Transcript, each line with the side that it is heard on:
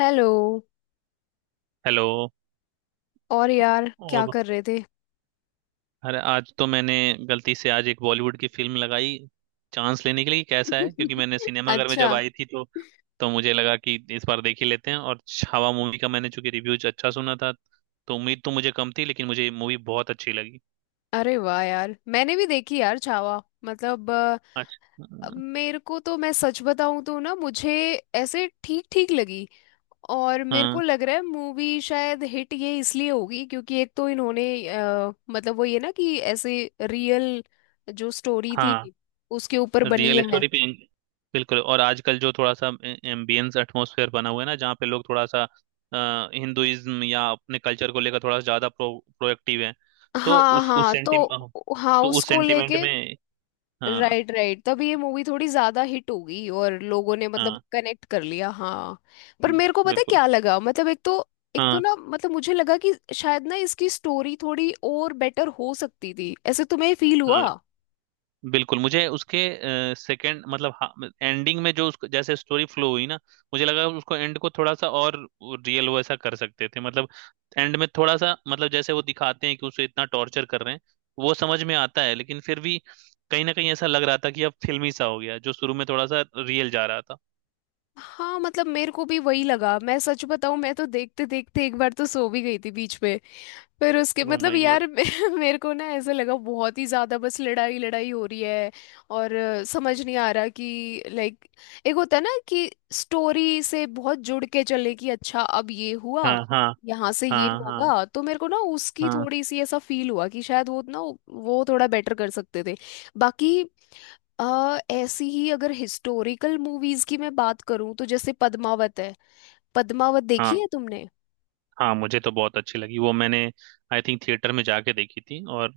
left: Hello.
right: Hello.
left: और यार क्या
right: और
left: कर रहे थे?
right: अरे आज तो मैंने गलती से आज एक बॉलीवुड की फिल्म लगाई, चांस लेने के लिए कि कैसा है, क्योंकि मैंने सिनेमाघर में
left: अच्छा।
right: जब आई थी तो मुझे लगा कि इस बार देख ही लेते हैं, और छावा मूवी का मैंने चूंकि रिव्यूज अच्छा सुना था तो उम्मीद तो मुझे कम थी, लेकिन मुझे मूवी बहुत अच्छी लगी।
left: अरे वाह यार मैंने भी देखी यार छावा। मतलब
right: अच्छा।
left: अब मेरे को तो मैं सच बताऊं तो ना मुझे ऐसे ठीक ठीक लगी। और मेरे को
right: हाँ
left: लग रहा है मूवी शायद हिट ये इसलिए होगी, क्योंकि एक तो इन्होंने मतलब वो ये ना कि ऐसे रियल जो स्टोरी
right: हाँ।
left: थी उसके ऊपर बनी
right: रियल
left: है।
right: स्टोरी पे। बिल्कुल। और आजकल जो थोड़ा सा एम्बियंस एटमॉस्फेयर बना हुआ है ना, जहाँ पे लोग थोड़ा सा हिंदुइज्म या अपने कल्चर को लेकर थोड़ा सा ज्यादा प्रो प्रोएक्टिव है, तो
left: हाँ
right: उस
left: हाँ तो
right: सेंटि,
left: हाँ
right: तो उस
left: उसको
right: सेंटिमेंट
left: लेके
right: में। हाँ
left: राइट राइट, तब ये मूवी थोड़ी ज्यादा हिट हो गई और लोगों ने मतलब
right: हाँ।
left: कनेक्ट कर लिया। हाँ, पर मेरे को पता है
right: बिल्कुल।
left: क्या लगा? मतलब एक तो
right: हाँ
left: ना मतलब मुझे लगा कि शायद ना इसकी स्टोरी थोड़ी और बेटर हो सकती थी। ऐसे तुम्हें फील हुआ?
right: हाँ। बिल्कुल मुझे उसके सेकंड, एंडिंग में जो उसको जैसे स्टोरी फ्लो हुई ना, मुझे लगा उसको एंड को थोड़ा सा और रियल वैसा कर सकते थे। मतलब एंड में थोड़ा सा मतलब जैसे वो दिखाते हैं कि उसे इतना टॉर्चर कर रहे हैं, वो समझ में आता है, लेकिन फिर भी कहीं ना कहीं ऐसा लग रहा था कि अब फिल्मी सा हो गया, जो शुरू में थोड़ा सा रियल जा रहा था।
left: हाँ मतलब मेरे को भी वही लगा। मैं सच बताऊं, मैं तो देखते देखते एक बार तो सो भी गई थी बीच में। फिर उसके
right: ओ
left: मतलब
right: माय गॉड।
left: यार मेरे को ना ऐसा लगा बहुत ही ज्यादा बस लड़ाई लड़ाई हो रही है। और समझ नहीं आ रहा कि लाइक, एक होता है ना कि स्टोरी से बहुत जुड़ के चले कि अच्छा अब ये हुआ,
right: हाँ हाँ
left: यहाँ से ये
right: हाँ हाँ।
left: होगा। तो मेरे को ना उसकी
right: हाँ
left: थोड़ी सी ऐसा फील हुआ कि शायद वो ना वो थोड़ा बेटर कर सकते थे। बाकी ऐसी ही अगर हिस्टोरिकल मूवीज की मैं बात करूँ तो जैसे पद्मावत है। पद्मावत देखी
right: हाँ।
left: है तुमने?
right: हाँ मुझे तो बहुत अच्छी लगी वो, मैंने आई थिंक थिएटर में जाके देखी थी, और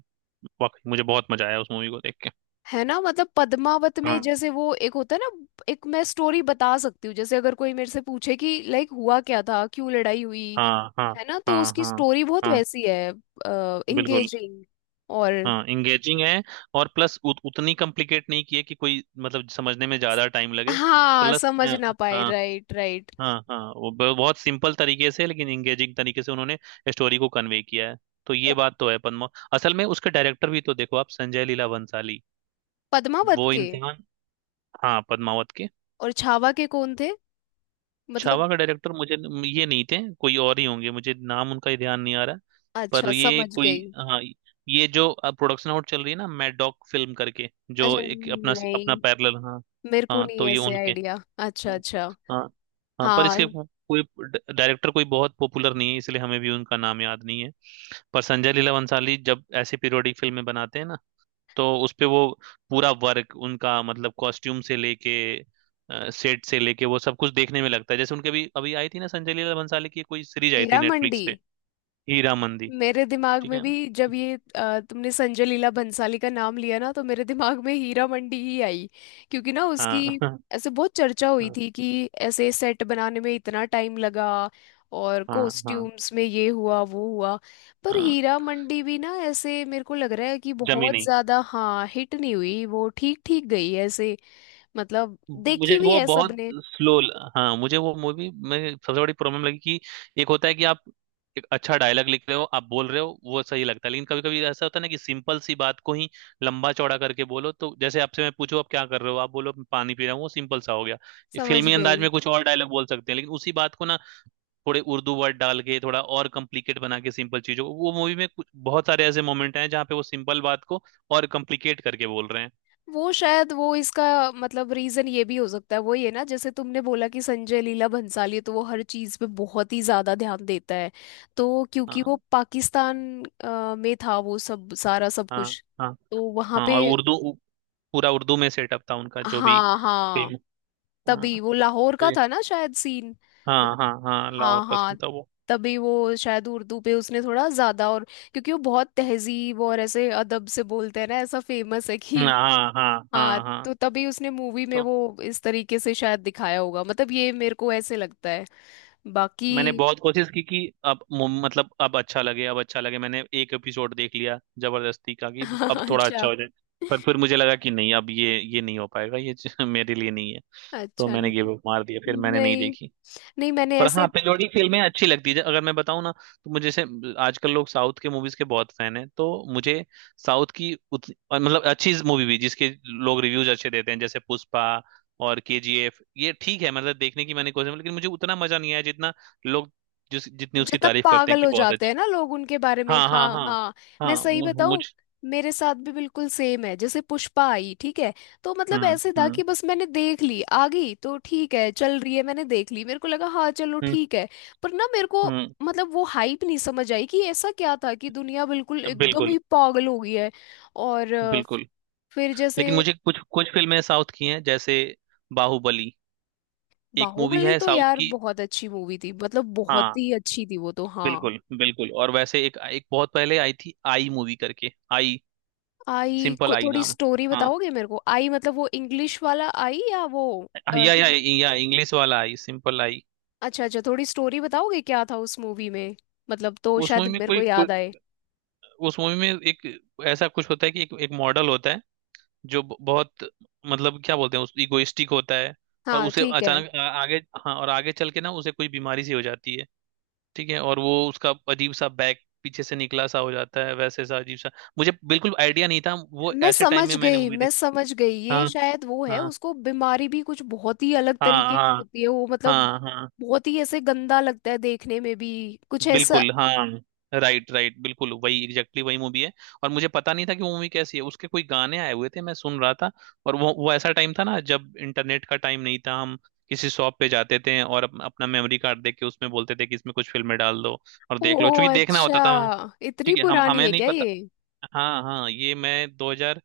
right: वाकई मुझे बहुत मजा आया उस मूवी को देख
left: है ना, मतलब पद्मावत में
right: के।
left: जैसे वो एक होता है ना, एक मैं स्टोरी बता सकती हूँ, जैसे अगर कोई मेरे से पूछे कि लाइक हुआ क्या था, क्यों लड़ाई हुई,
right: हाँ हाँ
left: है ना, तो
right: हाँ
left: उसकी
right: हाँ
left: स्टोरी बहुत
right: हाँ।
left: वैसी है।
right: बिल्कुल।
left: इंगेजिंग। और
right: हाँ इंगेजिंग है। और प्लस उतनी कॉम्प्लिकेट नहीं की है कि कोई मतलब समझने में ज्यादा टाइम लगे।
left: हाँ
right: प्लस अ,
left: समझ ना पाए,
right: हाँ
left: राइट राइट।
right: हाँ हाँ वो बहुत सिंपल तरीके से, लेकिन इंगेजिंग तरीके से उन्होंने स्टोरी को कन्वे किया है। तो ये बात तो है। पद्मा, असल में उसके डायरेक्टर भी तो देखो आप, संजय लीला भंसाली,
left: पद्मावत
right: वो
left: के
right: इंसान। हाँ पद्मावत के।
left: और छावा के कौन थे मतलब?
right: छावा का डायरेक्टर मुझे ये नहीं थे, कोई और ही होंगे, मुझे नाम उनका ही ध्यान नहीं आ रहा। पर
left: अच्छा
right: ये
left: समझ
right: कोई,
left: गई।
right: हाँ, ये जो अब प्रोडक्शन आउट चल रही है ना, मैड डॉग फिल्म करके, जो
left: अच्छा
right: एक अपना अपना
left: नहीं,
right: पैरेलल। हाँ
left: मेरे को
right: हाँ
left: नहीं
right: तो ये
left: ऐसे
right: उनके।
left: आइडिया। अच्छा
right: हाँ
left: अच्छा
right: हाँ हाँ, पर इसके
left: हाँ।
right: कोई डायरेक्टर कोई बहुत पॉपुलर नहीं है, इसलिए हमें भी उनका नाम याद नहीं है। पर संजय लीला भंसाली जब ऐसे पीरियोडिक फिल्में बनाते हैं ना, तो उस पे वो पूरा वर्क उनका, मतलब कॉस्ट्यूम से लेके सेट से लेके वो सब कुछ देखने में लगता है। जैसे उनके भी अभी आई थी ना, संजय लीला भंसाली की कोई सीरीज आई थी
left: हीरा
right: नेटफ्लिक्स
left: मंडी।
right: पे। हीरा मंदी।
left: मेरे दिमाग
right: ठीक
left: में
right: है।
left: भी जब ये तुमने संजय लीला भंसाली का नाम लिया ना तो मेरे दिमाग में हीरा मंडी ही आई। क्योंकि ना उसकी
right: हाँ
left: ऐसे बहुत चर्चा हुई
right: हाँ
left: थी कि ऐसे सेट बनाने में इतना टाइम लगा और
right: हाँ हाँ
left: कॉस्ट्यूम्स में ये हुआ वो हुआ। पर
right: हाँ
left: हीरा मंडी भी ना ऐसे मेरे को लग रहा है कि
right: जमी
left: बहुत
right: नहीं,
left: ज्यादा हाँ हिट नहीं हुई, वो ठीक ठीक गई ऐसे। मतलब
right: मुझे
left: देखी भी
right: वो
left: है
right: बहुत
left: सबने?
right: स्लो। हाँ मुझे वो मूवी में सबसे बड़ी प्रॉब्लम लगी कि एक होता है कि आप एक अच्छा डायलॉग लिख रहे हो, आप बोल रहे हो, वो सही लगता है। लेकिन कभी कभी ऐसा होता है ना कि सिंपल सी बात को ही लंबा चौड़ा करके बोलो। तो जैसे आपसे मैं पूछूं आप क्या कर रहे हो, आप बोलो मैं पानी पी रहा हूँ, वो सिंपल सा हो गया। ये
left: समझ
right: फिल्मी अंदाज
left: गई।
right: में कुछ और डायलॉग बोल सकते हैं लेकिन उसी बात को ना थोड़े उर्दू वर्ड डाल के थोड़ा और कॉम्प्लिकेट बना के, सिंपल चीजों को। वो मूवी में कुछ बहुत सारे ऐसे मोमेंट हैं जहाँ पे वो सिंपल बात को और कॉम्प्लिकेट करके बोल रहे हैं।
left: वो शायद वो इसका मतलब रीजन ये भी हो सकता है, वो ये ना, जैसे तुमने बोला कि संजय लीला भंसाली तो वो हर चीज पे बहुत ही ज्यादा ध्यान देता है। तो क्योंकि वो
right: हाँ
left: पाकिस्तान में था वो सब सारा सब
right: हाँ
left: कुछ,
right: हाँ
left: तो वहां
right: हाँ।
left: पे
right: और उर्दू, पूरा उर्दू में सेटअप था उनका, जो भी
left: हाँ हाँ,
right: फिल्म। हाँ
left: तभी वो लाहौर
right: तो
left: का
right: ये,
left: था ना शायद सीन।
right: हाँ
left: मतलब
right: हाँ हाँ, लाहौर
left: हाँ
right: का
left: हाँ,
right: सीन था वो।
left: तभी वो शायद उर्दू पे उसने थोड़ा ज्यादा और, क्योंकि वो बहुत तहजीब और ऐसे अदब से बोलते हैं ना, ऐसा फेमस है कि।
right: हाँ हाँ
left: हाँ
right: हाँ हाँ।
left: तो तभी उसने मूवी में
right: तो
left: वो इस तरीके से शायद दिखाया होगा। मतलब ये मेरे को ऐसे लगता है। बाकी
right: मैंने बहुत कोशिश की कि अब मतलब अब अच्छा लगे, अब अच्छा लगे, मैंने एक एपिसोड देख लिया जबरदस्ती का कि अब थोड़ा अच्छा
left: अच्छा
right: हो जाए। पर फिर मुझे लगा कि नहीं, अब ये नहीं हो पाएगा, ये मेरे लिए नहीं है। तो
left: अच्छा
right: मैंने गिव अप मार दिया, फिर मैंने नहीं
left: नहीं
right: देखी।
left: नहीं मैंने
right: पर
left: ऐसे,
right: हाँ पेलोडी फिल्में अच्छी लगती है। अगर मैं बताऊँ ना तो मुझे, जैसे आजकल लोग साउथ के मूवीज के बहुत फैन हैं, तो मुझे साउथ की उतनी और मतलब अच्छी मूवी भी, जिसके लोग रिव्यूज अच्छे देते हैं जैसे पुष्पा और केजीएफ, ये ठीक है, मतलब देखने की मैंने कोशिश, लेकिन मुझे उतना मजा नहीं आया जितना लोग जिस जितनी उसकी
left: जितना
right: तारीफ करते हैं
left: पागल
right: कि
left: हो
right: बहुत
left: जाते
right: अच्छी।
left: हैं ना लोग उनके बारे में,
right: हाँ
left: हाँ
right: हाँ हाँ।
left: हाँ।
right: हाँ
left: मैं सही
right: मुझ,
left: बताऊं, मेरे साथ भी बिल्कुल सेम है। जैसे पुष्पा आई, ठीक है। तो मतलब
right: हम्म
left: ऐसे था कि
right: हम्म
left: बस मैंने देख ली, आ गई तो ठीक है चल रही है, मैंने देख ली, मेरे को लगा हाँ चलो
right: हम्म
left: ठीक है। पर ना मेरे को
right: हम्म
left: मतलब वो हाइप नहीं समझ आई कि ऐसा क्या था कि दुनिया बिल्कुल एकदम
right: बिल्कुल
left: ही पागल हो गई है। और
right: बिल्कुल।
left: फिर जैसे
right: लेकिन मुझे कुछ कुछ फिल्में साउथ की हैं जैसे बाहुबली, एक मूवी
left: बाहुबली,
right: है
left: तो
right: साउथ
left: यार
right: की।
left: बहुत अच्छी मूवी थी, मतलब बहुत
right: हाँ
left: ही अच्छी थी वो तो, हाँ।
right: बिल्कुल बिल्कुल। और वैसे एक एक बहुत पहले आई थी, आई मूवी करके, आई
left: आई
right: सिंपल
left: को
right: आई
left: थोड़ी
right: नाम।
left: स्टोरी
right: हाँ,
left: बताओगे मेरे को? आई मतलब वो इंग्लिश वाला आई या वो अ,
right: या
left: हिं-
right: या इंग्लिश वाला आई, सिंपल आई।
left: अच्छा अच्छा, थोड़ी स्टोरी बताओगे क्या था उस मूवी में? मतलब तो
right: उस
left: शायद
right: मूवी में
left: मेरे को
right: कोई,
left: याद आए।
right: उस मूवी में एक ऐसा कुछ होता है कि एक मॉडल होता है जो बहुत, मतलब क्या बोलते हैं, उस इगोइस्टिक होता है। और
left: हाँ
right: उसे
left: ठीक है।
right: अचानक आगे, हाँ और आगे चल के ना उसे कोई बीमारी सी हो जाती है। ठीक है। और वो उसका अजीब सा बैक पीछे से निकला सा हो जाता है, वैसे सा अजीब सा। मुझे बिल्कुल आइडिया नहीं था, वो
left: मैं
right: ऐसे टाइम
left: समझ
right: में मैंने
left: गई
right: मूवी
left: मैं
right: देखी।
left: समझ गई, ये
right: हाँ
left: शायद वो है,
right: हाँ
left: उसको बीमारी भी कुछ बहुत ही अलग
right: हाँ
left: तरीके की
right: हाँ
left: होती है वो, मतलब
right: हाँ हाँ।
left: बहुत ही ऐसे गंदा लगता है देखने में भी, कुछ ऐसा।
right: बिल्कुल हाँ, राइट राइट, बिल्कुल वही, एग्जैक्टली वही मूवी है। और मुझे पता नहीं था कि वो मूवी कैसी है, उसके कोई गाने आए हुए थे, मैं सुन रहा था। और वो ऐसा टाइम था ना जब इंटरनेट का टाइम नहीं था, हम किसी शॉप पे जाते थे और अपना मेमोरी कार्ड देके उसमें बोलते थे कि इसमें कुछ फिल्में डाल दो और
left: ओ
right: देख लो, क्योंकि देखना होता
left: अच्छा,
right: था।
left: इतनी
right: ठीक है, हम
left: पुरानी
right: हमें
left: है
right: नहीं
left: क्या
right: पता।
left: ये?
right: हाँ हाँ ये मैं 2000,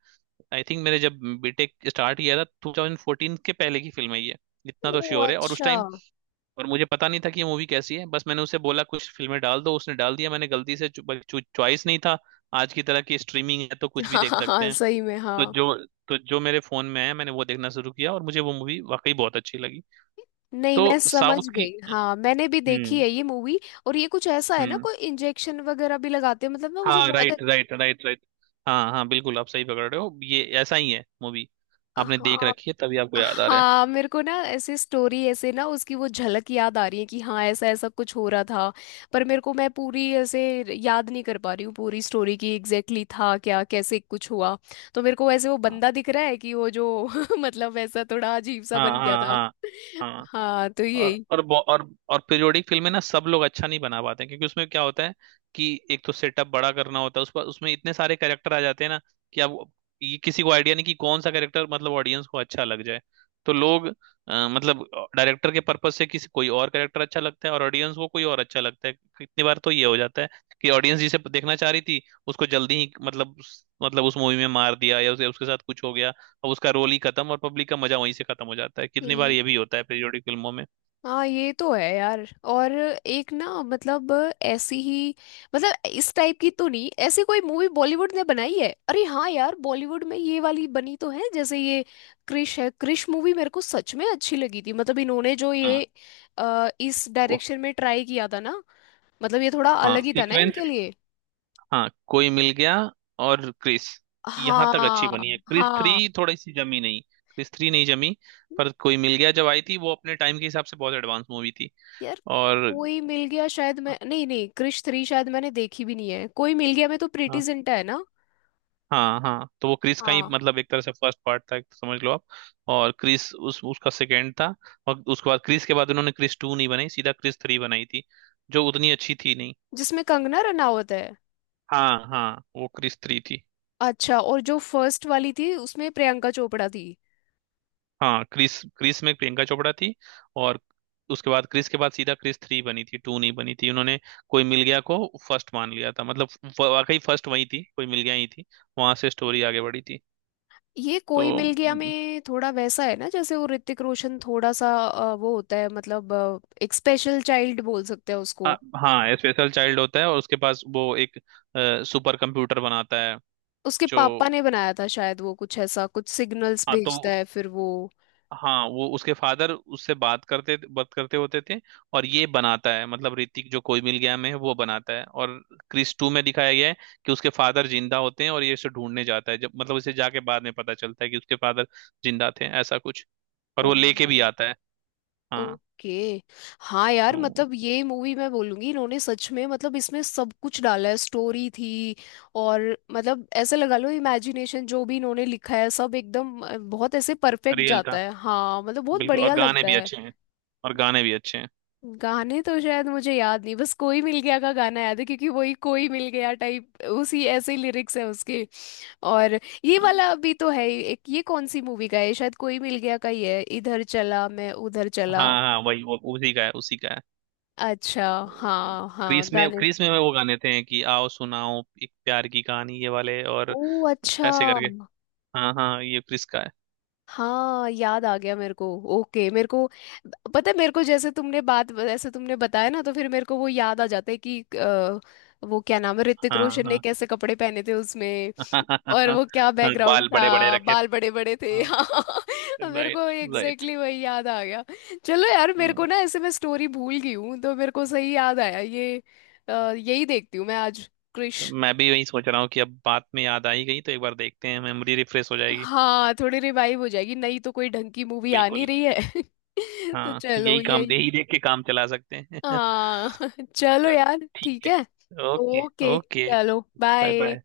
right: आई थिंक मैंने जब बीटेक स्टार्ट किया था, 2014 के पहले की फिल्म है ये, इतना तो
left: ओ
right: श्योर है। और उस
left: अच्छा।
right: टाइम, और मुझे पता नहीं था कि ये मूवी कैसी है, बस मैंने उसे बोला कुछ फिल्में डाल दो, उसने डाल दिया, मैंने गलती से, चॉइस नहीं था आज की तरह की स्ट्रीमिंग है तो कुछ भी
left: हाँ
right: देख
left: हाँ
right: सकते
left: हाँ
right: हैं।
left: सही में
right: तो
left: हाँ।
right: जो तो जो मेरे फोन में है मैंने वो देखना शुरू किया, और मुझे वो मूवी वाकई बहुत अच्छी लगी।
left: नहीं, मैं
right: तो
left: समझ
right: साउथ की।
left: गई, हाँ मैंने भी देखी
right: हम्म
left: है ये मूवी। और ये कुछ ऐसा है ना,
right: हम्म।
left: कोई इंजेक्शन वगैरह भी लगाते हैं मतलब ना, मुझे
right: हाँ
left: बहुत,
right: राइट राइट राइट राइट। हाँ हाँ बिल्कुल, आप सही पकड़ रहे हो, ये ऐसा ही है मूवी। आपने देख
left: हाँ
right: रखी है, तभी आपको याद आ रहा है।
left: हाँ। मेरे को ना ऐसे स्टोरी, ऐसे ना उसकी वो झलक याद आ रही है कि हाँ ऐसा ऐसा कुछ हो रहा था। पर मेरे को, मैं पूरी ऐसे याद नहीं कर पा रही हूँ, पूरी स्टोरी की एग्जैक्टली था क्या कैसे कुछ हुआ। तो मेरे को ऐसे वो
right: हाँ
left: बंदा दिख रहा है कि वो जो मतलब ऐसा थोड़ा अजीब सा
right: हाँ
left: बन गया था।
right: हाँ हाँ।
left: हाँ, तो यही।
right: और और पीरियोडिक फिल्में ना सब लोग अच्छा नहीं बना पाते हैं, क्योंकि उसमें क्या होता है कि एक तो सेटअप बड़ा करना होता है, उस पर उसमें इतने सारे कैरेक्टर आ जाते हैं ना कि अब ये किसी को आइडिया नहीं कि कौन सा कैरेक्टर मतलब ऑडियंस को अच्छा लग जाए। तो लोग, मतलब डायरेक्टर के पर्पज से किसी कोई और कैरेक्टर अच्छा लगता है, और ऑडियंस को कोई और अच्छा लगता है। कितनी बार तो ये हो जाता है कि ऑडियंस जिसे देखना चाह रही थी, उसको जल्दी ही मतलब मतलब उस मूवी में मार दिया या उसे उसके साथ कुछ हो गया, अब उसका रोल ही खत्म और पब्लिक का मजा वहीं से खत्म हो जाता है। कितनी बार ये भी होता है पीरियोडिक फिल्मों में।
left: हाँ ये तो है यार। और एक ना मतलब ऐसी ही, मतलब इस टाइप की तो नहीं ऐसी कोई मूवी बॉलीवुड ने बनाई है, अरे हाँ यार, बॉलीवुड में ये वाली बनी तो है, जैसे ये क्रिश है। क्रिश मूवी मेरे को सच में अच्छी लगी थी, मतलब इन्होंने जो ये
right: हाँ
left: इस
right: को,
left: डायरेक्शन में ट्राई किया था ना, मतलब ये थोड़ा
right: हाँ
left: अलग ही था ना
right: सीक्वेंस,
left: इनके लिए।
right: हाँ कोई मिल गया और क्रिस यहाँ तक अच्छी
left: हाँ
right: बनी है, क्रिस
left: हाँ
right: थ्री थोड़ी सी जमी नहीं, क्रिस थ्री नहीं जमी। पर कोई मिल गया जब आई थी वो अपने टाइम के हिसाब से बहुत एडवांस मूवी थी।
left: यार।
right: और
left: कोई मिल गया, शायद मैं, नहीं नहीं क्रिश थ्री शायद मैंने देखी भी नहीं है। कोई मिल गया, मैं तो प्रीटी
right: हाँ
left: जिंटा है ना,
right: हाँ हाँ, तो वो क्रिस का ही
left: हाँ।
right: मतलब एक तरह से फर्स्ट पार्ट था समझ लो आप, और क्रिस उस उसका सेकंड था। और उसके बाद क्रिस के बाद उन्होंने क्रिस टू नहीं बनाई, सीधा क्रिस थ्री बनाई थी, जो उतनी अच्छी थी नहीं।
left: जिसमें कंगना रनावत है।
right: हाँ हाँ वो क्रिस थ्री थी।
left: अच्छा, और जो फर्स्ट वाली थी उसमें प्रियंका चोपड़ा थी।
right: हाँ क्रिस, क्रिस में प्रियंका चोपड़ा थी, और उसके बाद क्रिस के बाद सीधा क्रिस थ्री बनी थी, टू नहीं बनी थी उन्होंने। कोई मिल गया को फर्स्ट मान लिया था, मतलब वाकई फर्स्ट वही थी, कोई मिल गया ही थी, वहां से स्टोरी आगे बढ़ी थी।
left: ये
right: तो
left: कोई मिल गया में थोड़ा वैसा है ना, जैसे वो ऋतिक रोशन थोड़ा सा वो होता है मतलब एक स्पेशल चाइल्ड बोल सकते हैं उसको।
right: आ, हाँ स्पेशल चाइल्ड होता है और उसके पास वो एक सुपर कंप्यूटर बनाता है
left: उसके
right: जो,
left: पापा ने बनाया था शायद वो कुछ ऐसा, कुछ सिग्नल्स
right: हाँ
left: भेजता
right: तो
left: है फिर वो।
right: हाँ वो उसके फादर उससे बात करते होते थे, और ये बनाता है मतलब ऋतिक जो कोई मिल गया में है, वो बनाता है। और क्रिस टू में दिखाया गया है कि उसके फादर जिंदा होते हैं, और ये इसे ढूंढने जाता है, जब मतलब उसे जाके बाद में पता चलता है कि उसके फादर जिंदा थे, ऐसा कुछ। और वो लेके
left: ओह।
right: भी आता है। हाँ।
left: ओके। हाँ यार
right: हम्म,
left: मतलब ये मूवी, मैं बोलूंगी इन्होंने सच में मतलब इसमें सब कुछ डाला है, स्टोरी थी और मतलब ऐसे लगा लो इमेजिनेशन जो भी इन्होंने लिखा है सब एकदम बहुत ऐसे परफेक्ट
right: रियल
left: जाता
right: था।
left: है, हाँ मतलब बहुत
right: बिल्कुल और
left: बढ़िया
right: गाने
left: लगता
right: भी
left: है।
right: अच्छे हैं। और गाने भी अच्छे हैं।
left: गाने तो शायद मुझे याद नहीं, बस कोई मिल गया का गाना याद है क्योंकि वही कोई मिल गया टाइप उसी ऐसे लिरिक्स है उसके। और ये वाला भी तो है ही, एक ये कौन सी मूवी का है, शायद कोई मिल गया का ही है, इधर चला मैं उधर चला।
right: हाँ हाँ वही वो उसी का है।
left: अच्छा, हाँ हाँ
right: क्रिस में,
left: गाने।
right: क्रिस में वो गाने थे कि आओ सुनाओ एक प्यार की कहानी, ये वाले और
left: ओ अच्छा,
right: ऐसे करके। हाँ हाँ ये क्रिस का है।
left: हाँ याद आ गया मेरे को। ओके मेरे को पता है, मेरे को जैसे तुमने बात, जैसे तुमने बताया ना, तो फिर मेरे को वो याद आ जाता है कि वो क्या नाम है, ऋतिक
right: हाँ
left: रोशन ने
right: हाँ
left: कैसे कपड़े पहने थे उसमें। और वो क्या
right: हाँ
left: बैकग्राउंड
right: बाल बड़े बड़े
left: था,
right: रखे
left: बाल
right: थे।
left: बड़े बड़े थे
right: हाँ
left: हाँ मेरे
right: राइट
left: को एग्जैक्टली
right: राइट।
left: exactly वही याद आ गया। चलो यार मेरे को
right: हाँ
left: ना ऐसे, मैं स्टोरी भूल गई हूँ, तो मेरे को सही याद आया ये। यही देखती हूँ मैं आज, क्रिश।
right: मैं भी वही सोच रहा हूँ कि अब बात में याद आई गई तो एक बार देखते हैं, मेमोरी रिफ्रेश हो जाएगी।
left: हाँ, थोड़ी रिवाइव हो जाएगी, नहीं तो कोई ढंग की मूवी आ नहीं
right: बिल्कुल।
left: रही है तो
right: हाँ
left: चलो
right: यही काम,
left: यही।
right: यही देख के काम चला सकते हैं
left: हाँ चलो
right: चल
left: यार
right: ठीक
left: ठीक है।
right: है, ओके।
left: ओके।
right: ओके।
left: चलो
right: बाय बाय। बाय।
left: बाय।